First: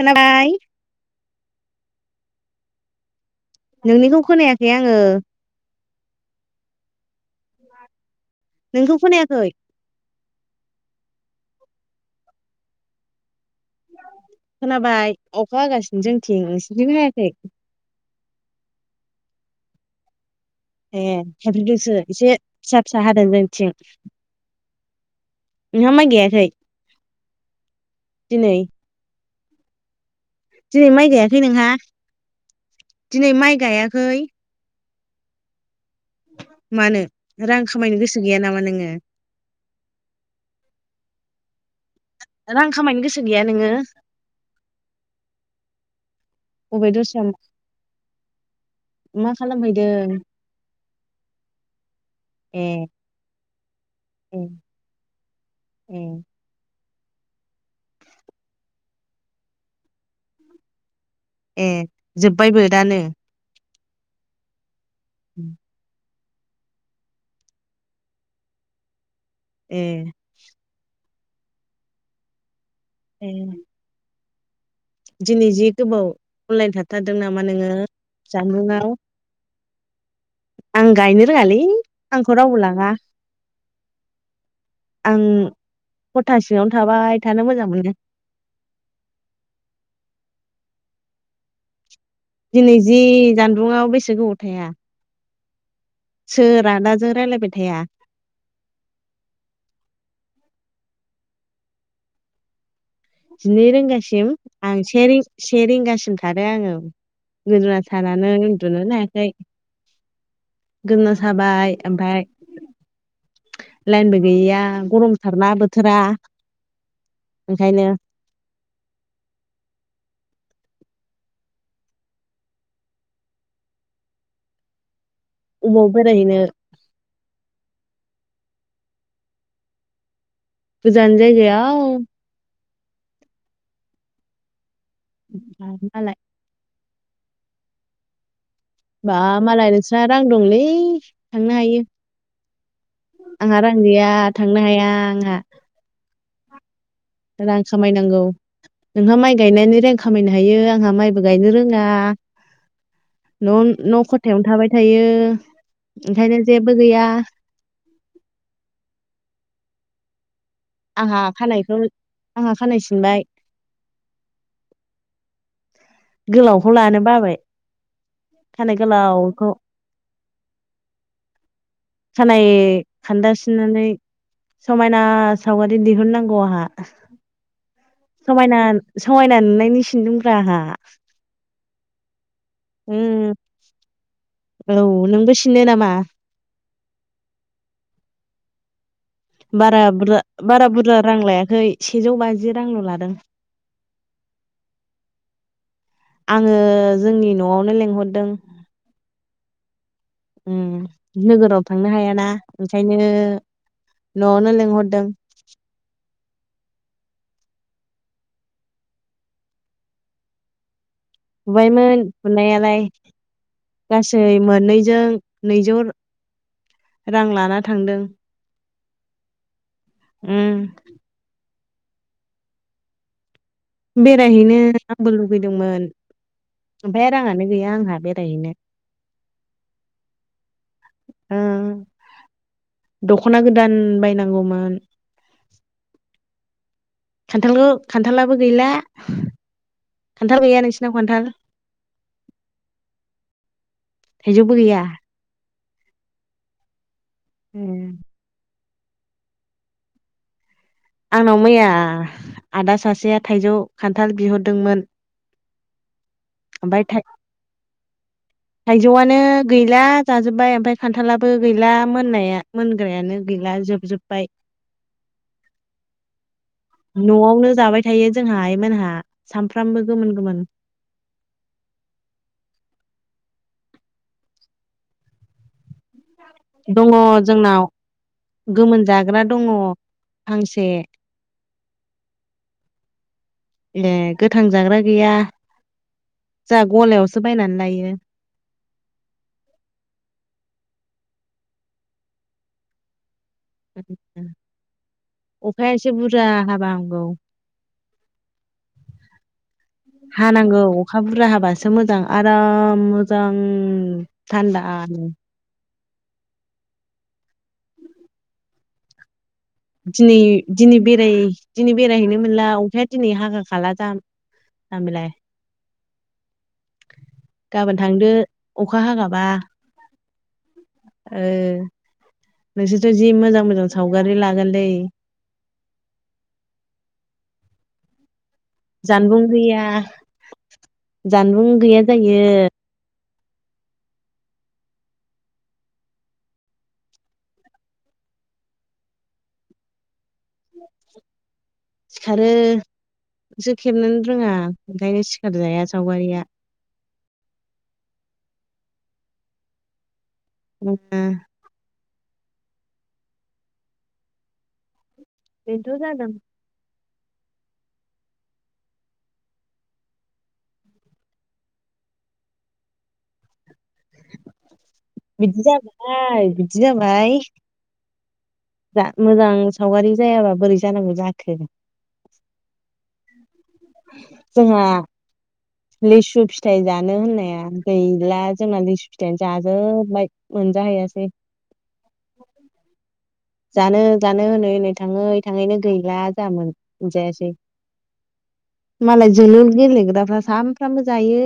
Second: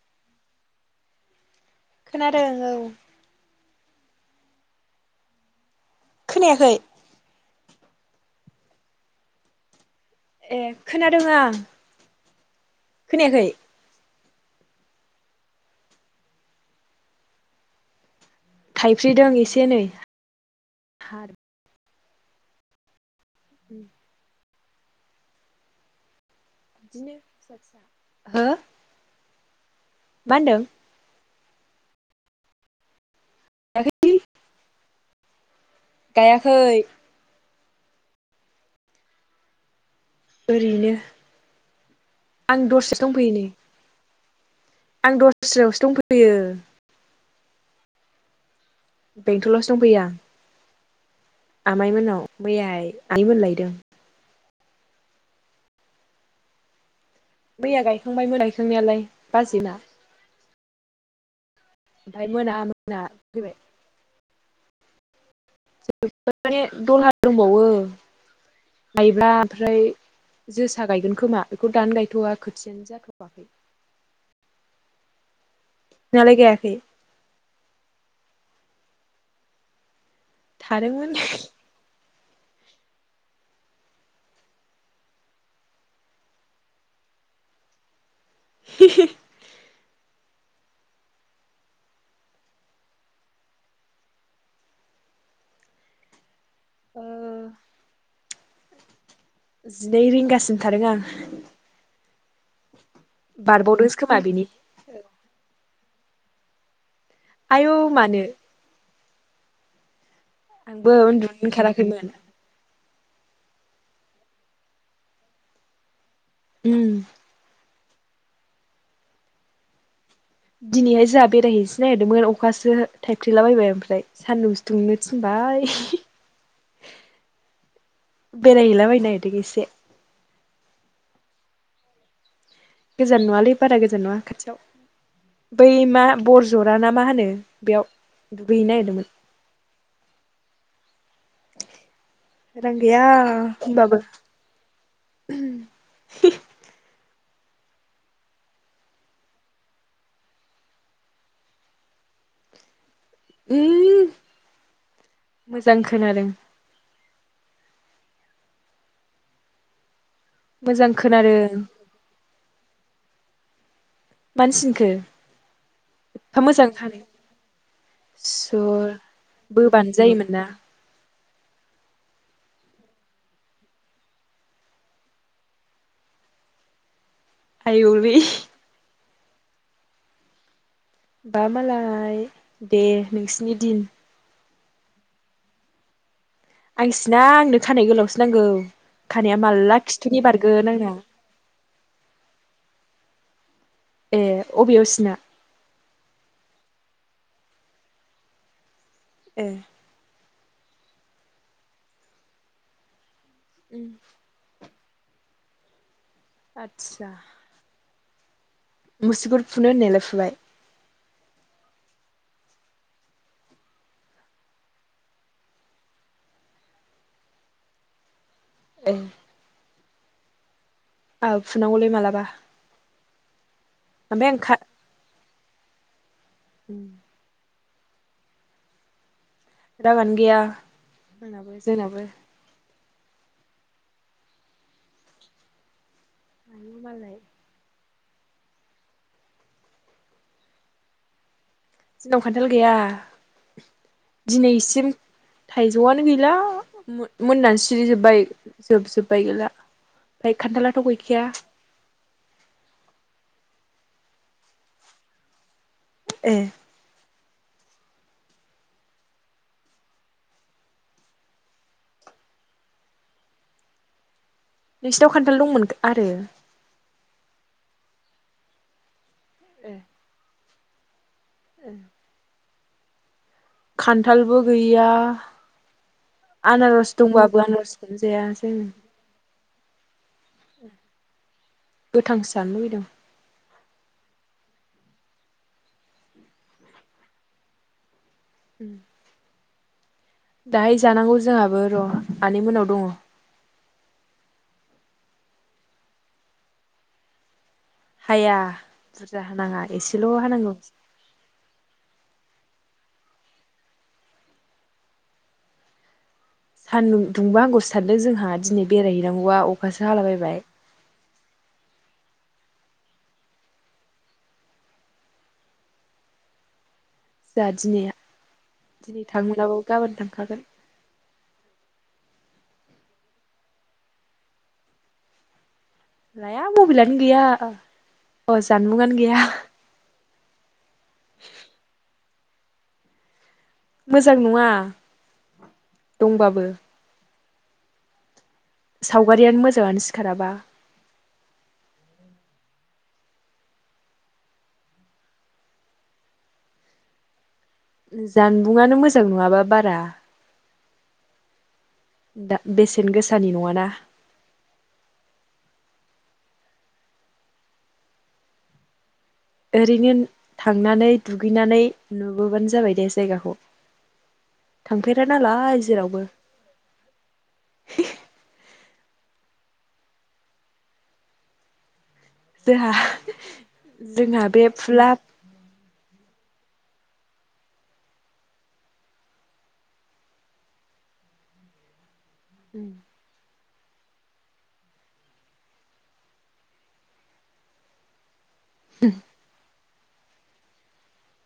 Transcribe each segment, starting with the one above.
खोनाबाय। खोनादों औ। नोंनिखौ खोनायाखै आङो। खोनायाखै? नोंखौ खोनायाखै? ए खोनादों आं। खोनायाखै खोनाबाय अखा हागासिनो जोंथिं नोंसिनथिं खोनायाखै थाइफ्रिदों एसे नै ए थायफ्रिदोंसो एसे फिसा फिसा हाद दों जोंथिं बिदिनो नवाव माय गायाखै? दिनो फिसा फिसा हो मा होनदों जाय माइ गाया खै नोंहा दिनै माइ गायाखै गायाखै मानो रां खामायनो गोसो गैया नामा नोङो? ओरैनो आं रां खामायनो दस्रायावसो गोसो दंफैयो गैया नै नोङो? आं दस्रायावसो दंफैयो। अबे दस्रा मा बेंथलावसो खालामहैदों दंफैयो आं आमाइमोननाव ए मैया आइ नैमोन लायदों ए ए मैया गायखांबायमोन गायखांनायालाय बाजै ना ए मोना जोब्बायबो मोना दानो फैबाय उ माने दलहाार दंबावो गायब्ला ओमफ्राय ए जोसा गायगोन खोमा बेखौ दानो गायथ'वा थन ए जाथ'वाखै दिनै जि गोबाव नोंहालाय अनलाइन गायाखै? थाथारदों नामा नोङो [inaudible] आं थादोंमोन गायनो रोङालै आंखौ रावबो लाङा आं हथासेङावनो थाबाय थानो मोजां मोनो [inaudible] दिनै जि जानबुंआव बेसे गोबाव थाया? सोर ओ आदाजों रायलायबाय थाया? थारग जिनै खोमा रिंगासिम बिनि आं सेेरिंगासिम सार आङो आयौ गुदुना मानो सानानो उन्दुनो हाखौ आंबो द गुदुना उन्दुनो साबाय ओंखाराखैमोन ओमफ्राय लाइनबो गैयैया गरमथारनाा बोथोरा उम ओखायनो दिनैहाय जोंहा बेरायहैनोसै नागिरदोंमोन अखासो थाइफ्लेलाबायबाय ओमफ्राय सान्दुंसो दुंनो बाय अबाव बेरायहैनो बेरायहैला बायनी नागिरदों इसे गीजान जायन गोजान नुवालै बारा गोजान नङा खाथियाव बै मा मालाय बरजर ग ना मा होनो बेयाव दुगैहैनो नागिरदोंमोन बा मालाय नोंसना रां दंलै थांनो हायो रां गैया आंहा रां होनबाबो गैया थांनो हाया आंहा रां खामायनांगौ नोंहा माइ गायनानै रां खामायनो हायो आंहा माइबो गायनो रोङा न' न' उम खथायावनो थाबाय थायो मोजां खोनादों ओंखायनो जेबो गैया मोजां आंहा खोनादों खानायखौ आंहा खानाय सिनबाय मानो सिनखो एफा मोजां गोलावखौ लानो खानो बाबाय स' खानाय गोलावखौ बोबानो जायोमोन ना खानाय खान्दासिननानै समायना सावगारि दिहुननांगौ आंहा आयैउरि समायना समायना नुनायनि सिनदोंब्रा आंहा बामालाय दे उम नोंसिनि दिन औ नोंबो सिनो नामा आं सिना आंनो खानाय गोलावसो नांगौ खानाया माला बारा बुरजा खिथुनि बारगोन बारा आंना बुरजा रां लायाखै सेजौ बाजि रांल' लादों ए अबेयाव सिना आङो जोंनि न'आवनो लेंंहरदों ए उम नोगोराव थांनो हायाना ओंखायनो उम न'आव नो लेंंहरदों आतसा मुसुगुर फुनो होन्नायालाय फुबाय फुबायमोन फुनायालाय गासै मोननैजों नैजौ रां लाना थांदों ए उम आंहाबो फुनांगौलै मालाबा ओमफ्राय आं खा बेरायहनो आबो लुगैदों दोंमोन उम ओमफाय रांङानो गैया आंहा बेरायनोनो राङानो गैया ओ आंनाबो जोंनाबो दख'ना गोदान बायनांगौमोन आयौ मालाय खान्थालखौ खान्थालाबो गैला खान्थाल गैया नोंसिनाव खान्थाल जोंनाव खान्थाल गैया थाइजौबो गैया दिनैसिम थाइजौआनो गैला मोन मोननानै उम सिरिजोब्बाय जोबजोबबाय गैला [unintelligible] खान्थाला आंनाव मैया आदा सासेया थाइजौ खान्थाल बिहरदोंमोन। ओमफ्राय थाइ थाइजौआनो गैला जाजोब्बाय ओमफ्राय खान्थालाबो गैला मोननाया मोनग्रायानो गैला जोबजुब्बाय। नोंसिनाव खान थाल दंमोन आरो? न'आवनो जाबाय थायो जोंहा आइमोनहा। सानफ्रामबो गोमोन गोमोन। ओ खान्थालबो गैया दङ आनारस दंबाबो जोंनाव आनारसखौनो जाया जोङो गोमोन जाग्रा दङ फांसे गोथांसो जानो लुुबैदों ए गोथां जाग्रा गैया जोंहा गलायावसो बायनानै लायो। ओम दाहाय जानांगौ जोंहाबो र' आनै मोननाव दङ। अखाया एसे बुरजा हाबा हामगौ। हाया बुरजा हानाङा एसेल' हानांगौ अखा बुरजा हाबासो मोजां आराम मोजां थान्दा नो। सानदुं दुंबा हामगौसो सानदों जोंहा दिनै बेरायहैनांगौआव दिनै दिनै बेराय दिनै बेरायहैनो मोनला अखाया दिनै हागा खाला जाम- जामबिलाय। जोंहा गाबोन दिनैहा थांदो अखा दिनै हागाबा थांलाबाबो गाबोन थांखागोन। ओ नोंसोरथ' जि मोजां मोजां सावगारि लागोन लै। लाया मबेलानो गैया। अ जानबुंआनो जानबुं गैया जानबुं गैया जा यो। मोजां नङा दंबाबो। सावगारियानो मोजाङानो सिखाराबा। सिखारो नोसो खेबनोनो रोङा ओंखायनो सिखारजाया सावगारिया। जानबुंआनो मोजां नङाबा बारा। ओम आ दा बेसेन गोसानि नङाना। बेन थ' जादों। ओरैनो थांनानै दुगैनानै नुबोबानो जाबाय दे जायगाखौ। थांफेरा बिदि नालाय जेरावबो जाबाय बिदि जाबाय। जा मोजां सावगारि जायाबा बोरै जानांगौ जाखो। जोहा जोंहा बे फुला लिसु फिथाइ जानो होननाया गैला जोंना लिसु फिथायाइ जाजोबबाय मोनजाहैयासै। जानो जानो होनै होनै थाङै थाङैनो गैला जा मोन मोनजायासै मालाय जुलुर गेलेग्रा दा सामफ्रामबो जायो।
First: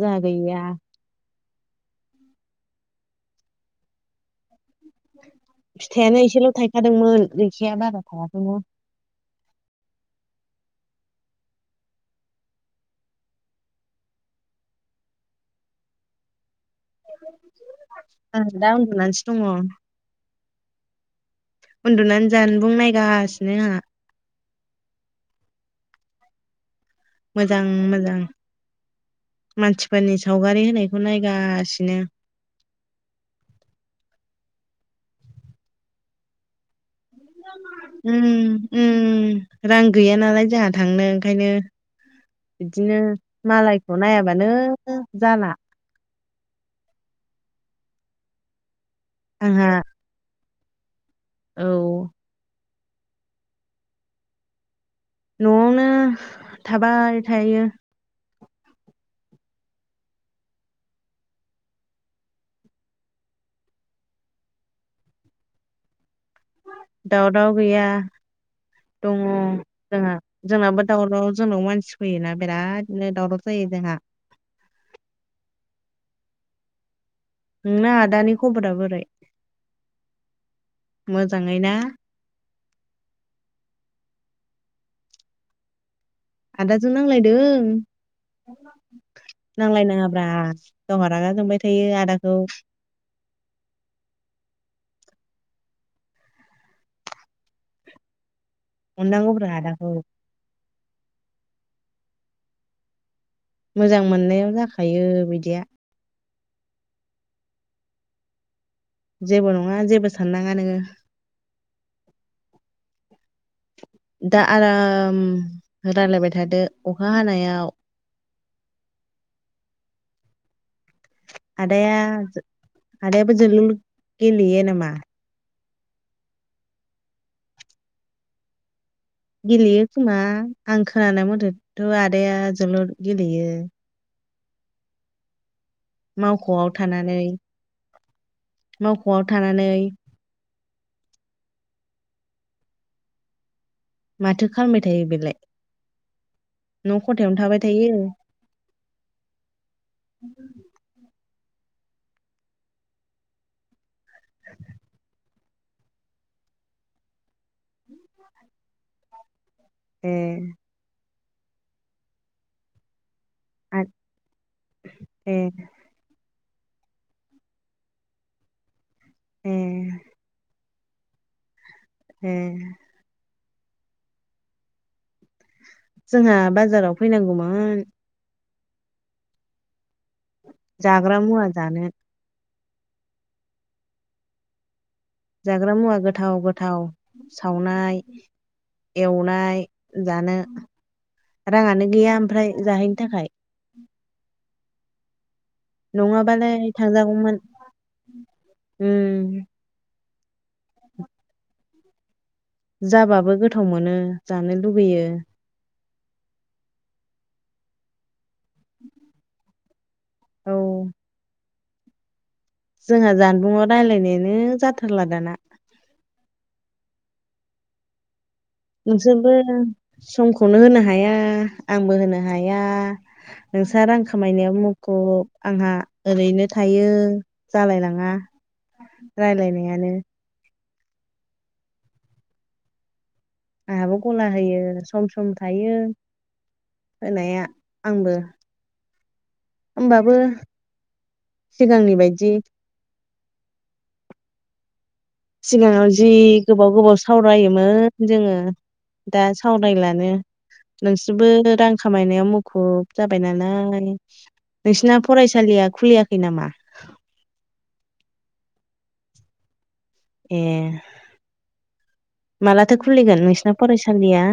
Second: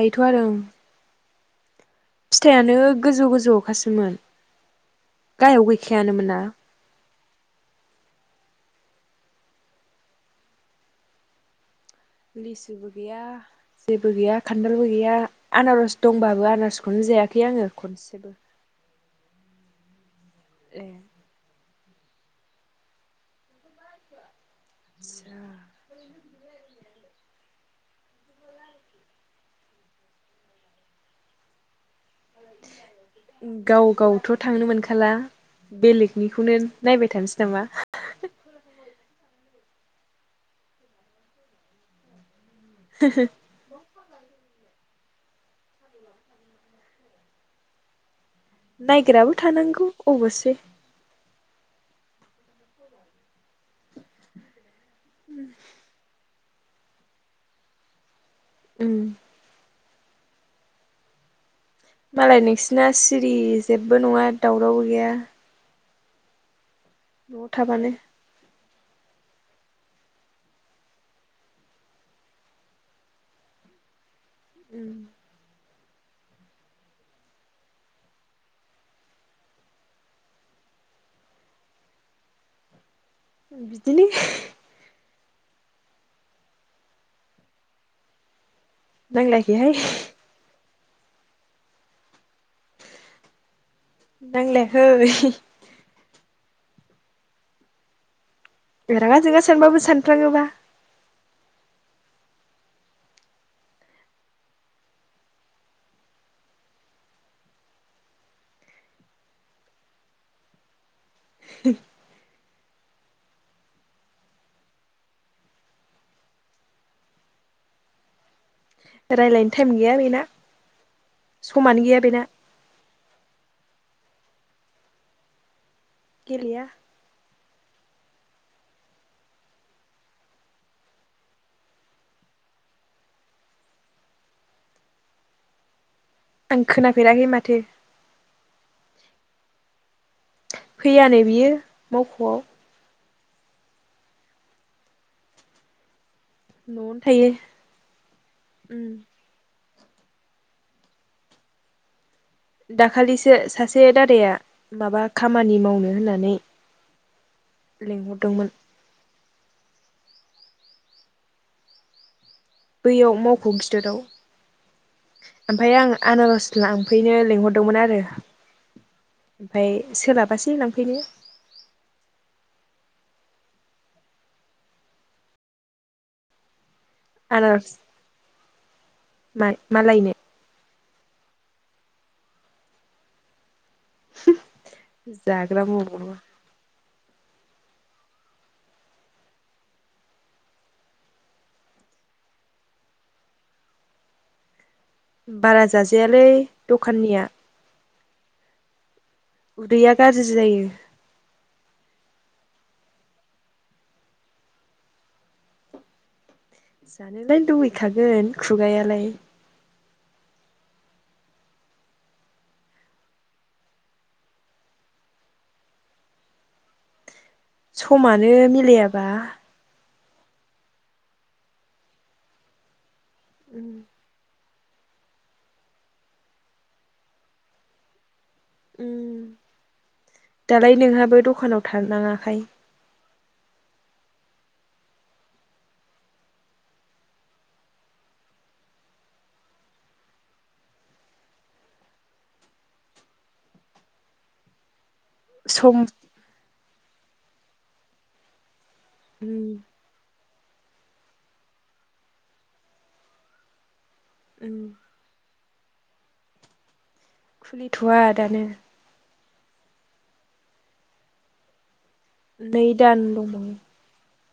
जाहा गैया फिथाइानो गोजौ गोजौ खासोमोन फिथाइयानो एसेल' थायखादोंमोन। गैखाया बारा लिसुबो गैया जेबो गैया खान्थालबो गैया आनारस दंबाबो आनारस बेखौनो जायाखै आङो खनसेबो आं दा उन्दुनानैसो दङ ए उन्दुनानै जानबुंनायगासिनो आंहा आदसा मोजां मोजां मानसिफोरनि सावगारि होनायखौ नायगासिनो गाव गावथ' थांनो मोनखाला बेलेगनिखौनो नायबाय थानोसै नामा उम उम रां गैया नालाय जोंहा थांनो ओंखायनो बिदिनो मालायखौ नायाबानो जाला नायग्राबो आंहा थानांगौ अब'से औ न'आवनो थाबाय थायो। उम मालाय नोंसिना सिरि जेबो नङा दावराव गैया न'आव दावराव गैया थाबानो दङ जोंहा जोंनाबो दावराव जोंनाव मानसि फैयोना बिरादनो दावराव जायो जोंहा उम नोंना आदानि खबरा बोरै मोजाङै ना? बिदिनो आदाजों नांलायदों नांलायाखैहाय नांलाय नाङाब्रा गावहा रागा जोंबाय थायो आदाखौ नांलायाखै [unintelligible] रागा जोंङा अननांगौब्रा सानबाबो आदाखौ सानफ्राङोबा मोजां मोननायाव जाखायो बिदिया जेबो नङा जेबो साननाङा नोङो [unintelligible] दा आराम रायलायबाय थादो अखा हानायाव रायज्लायनो टाइम गैया बेना समानो आदाया गैया बेना आदाया जोलुर गेलेयो नामा? गेलेया। गेलेयो खोमा आं खोनानाय मथेथ' आदाया जोलुर गेलेयो आं मावखआव थानानै खोनाफेराखै माथो न'आव थानानै फैयानो बियो मावख'आव माथो खालामबाय थायो बेलाय न' न'आवनो थायो खथायावनो थाबाय थायो। ओम उम दाखालिसो सा से दादाया माबा खामानि मावनो होननानै लिंहरदोंमोन। ए। बैयाव मा ख' आ गिदिराव ए ओमफ्राय आं आनारस लांफैनो लिंहरदोंमोन आरो। ए ओमफ्राय सोलाबासै लां बिनोनो ए। जोंहा बाजाराव फैनांगौमोन मा मालायनो? जाग्रा मुवा जानो। जाग्रा मुवा गोथाव गोथाव सावनाय एवनाय जानो राङानो गैया ओमफ्राय जाहैनो थाखाय। बारा जाजायालै द'खाननिया। ओम। उदैया गाज्रि जायो। [inaudible] जाबाबो गोथाव मोनो जानो लुुबैयो। जानोलाय लुबैखागोन। खुगायालाय। औ। जोंहा जानबुंआव रायलायनायानो जाथारला दाना। समा नो मिलायाबा नोंसोरबो समखौनो होनो हाया आंबो होनो हाया उम नोंस्रा रां खामायनायाव मु खुब आंहा ओरैनो थायो जालायलाङा। उम रायलायनायानो दालाय नोंहाबो दखानाव थानाङाखाय? आंहाबो गला होयो सम सम थायो होनाया आंबो होमबाबो सिगांनि बायदि सम सिगाङाव जि गोबाव गोबाव सावरायोमोन जोङो दा उम सावरायलानो। नोंसोरबो रां खामायनायाव मुखुब जाबाय नालाय। उम नोंसिना फरायसालिया खुलियाखै नामा? खुलिथ'आ दानो। ए। नै मालाथो दान खुलिगोन दंबावो नोंसिना फरायसालिया?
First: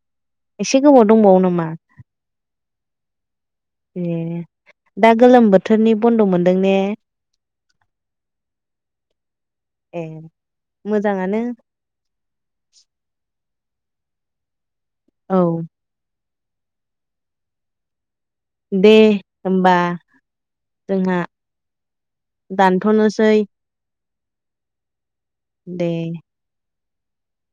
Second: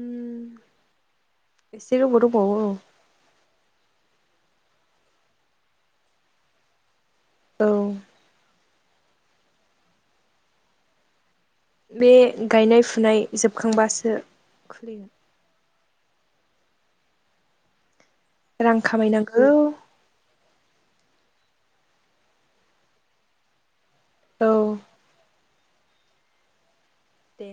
उम एसे गोबाव दंबावो नामा? एसे गोबाव दंबावो औ ए दा गोलोम बोथोरनि बन्द' मोनदों ने? औ। ए मोजाङानो। बे गायनाय फुनाय जोबोद खांबासो औ। रां दे खामायनांगौ होमबा। जोंहा दानथ'नोसै। औ। दे। दे।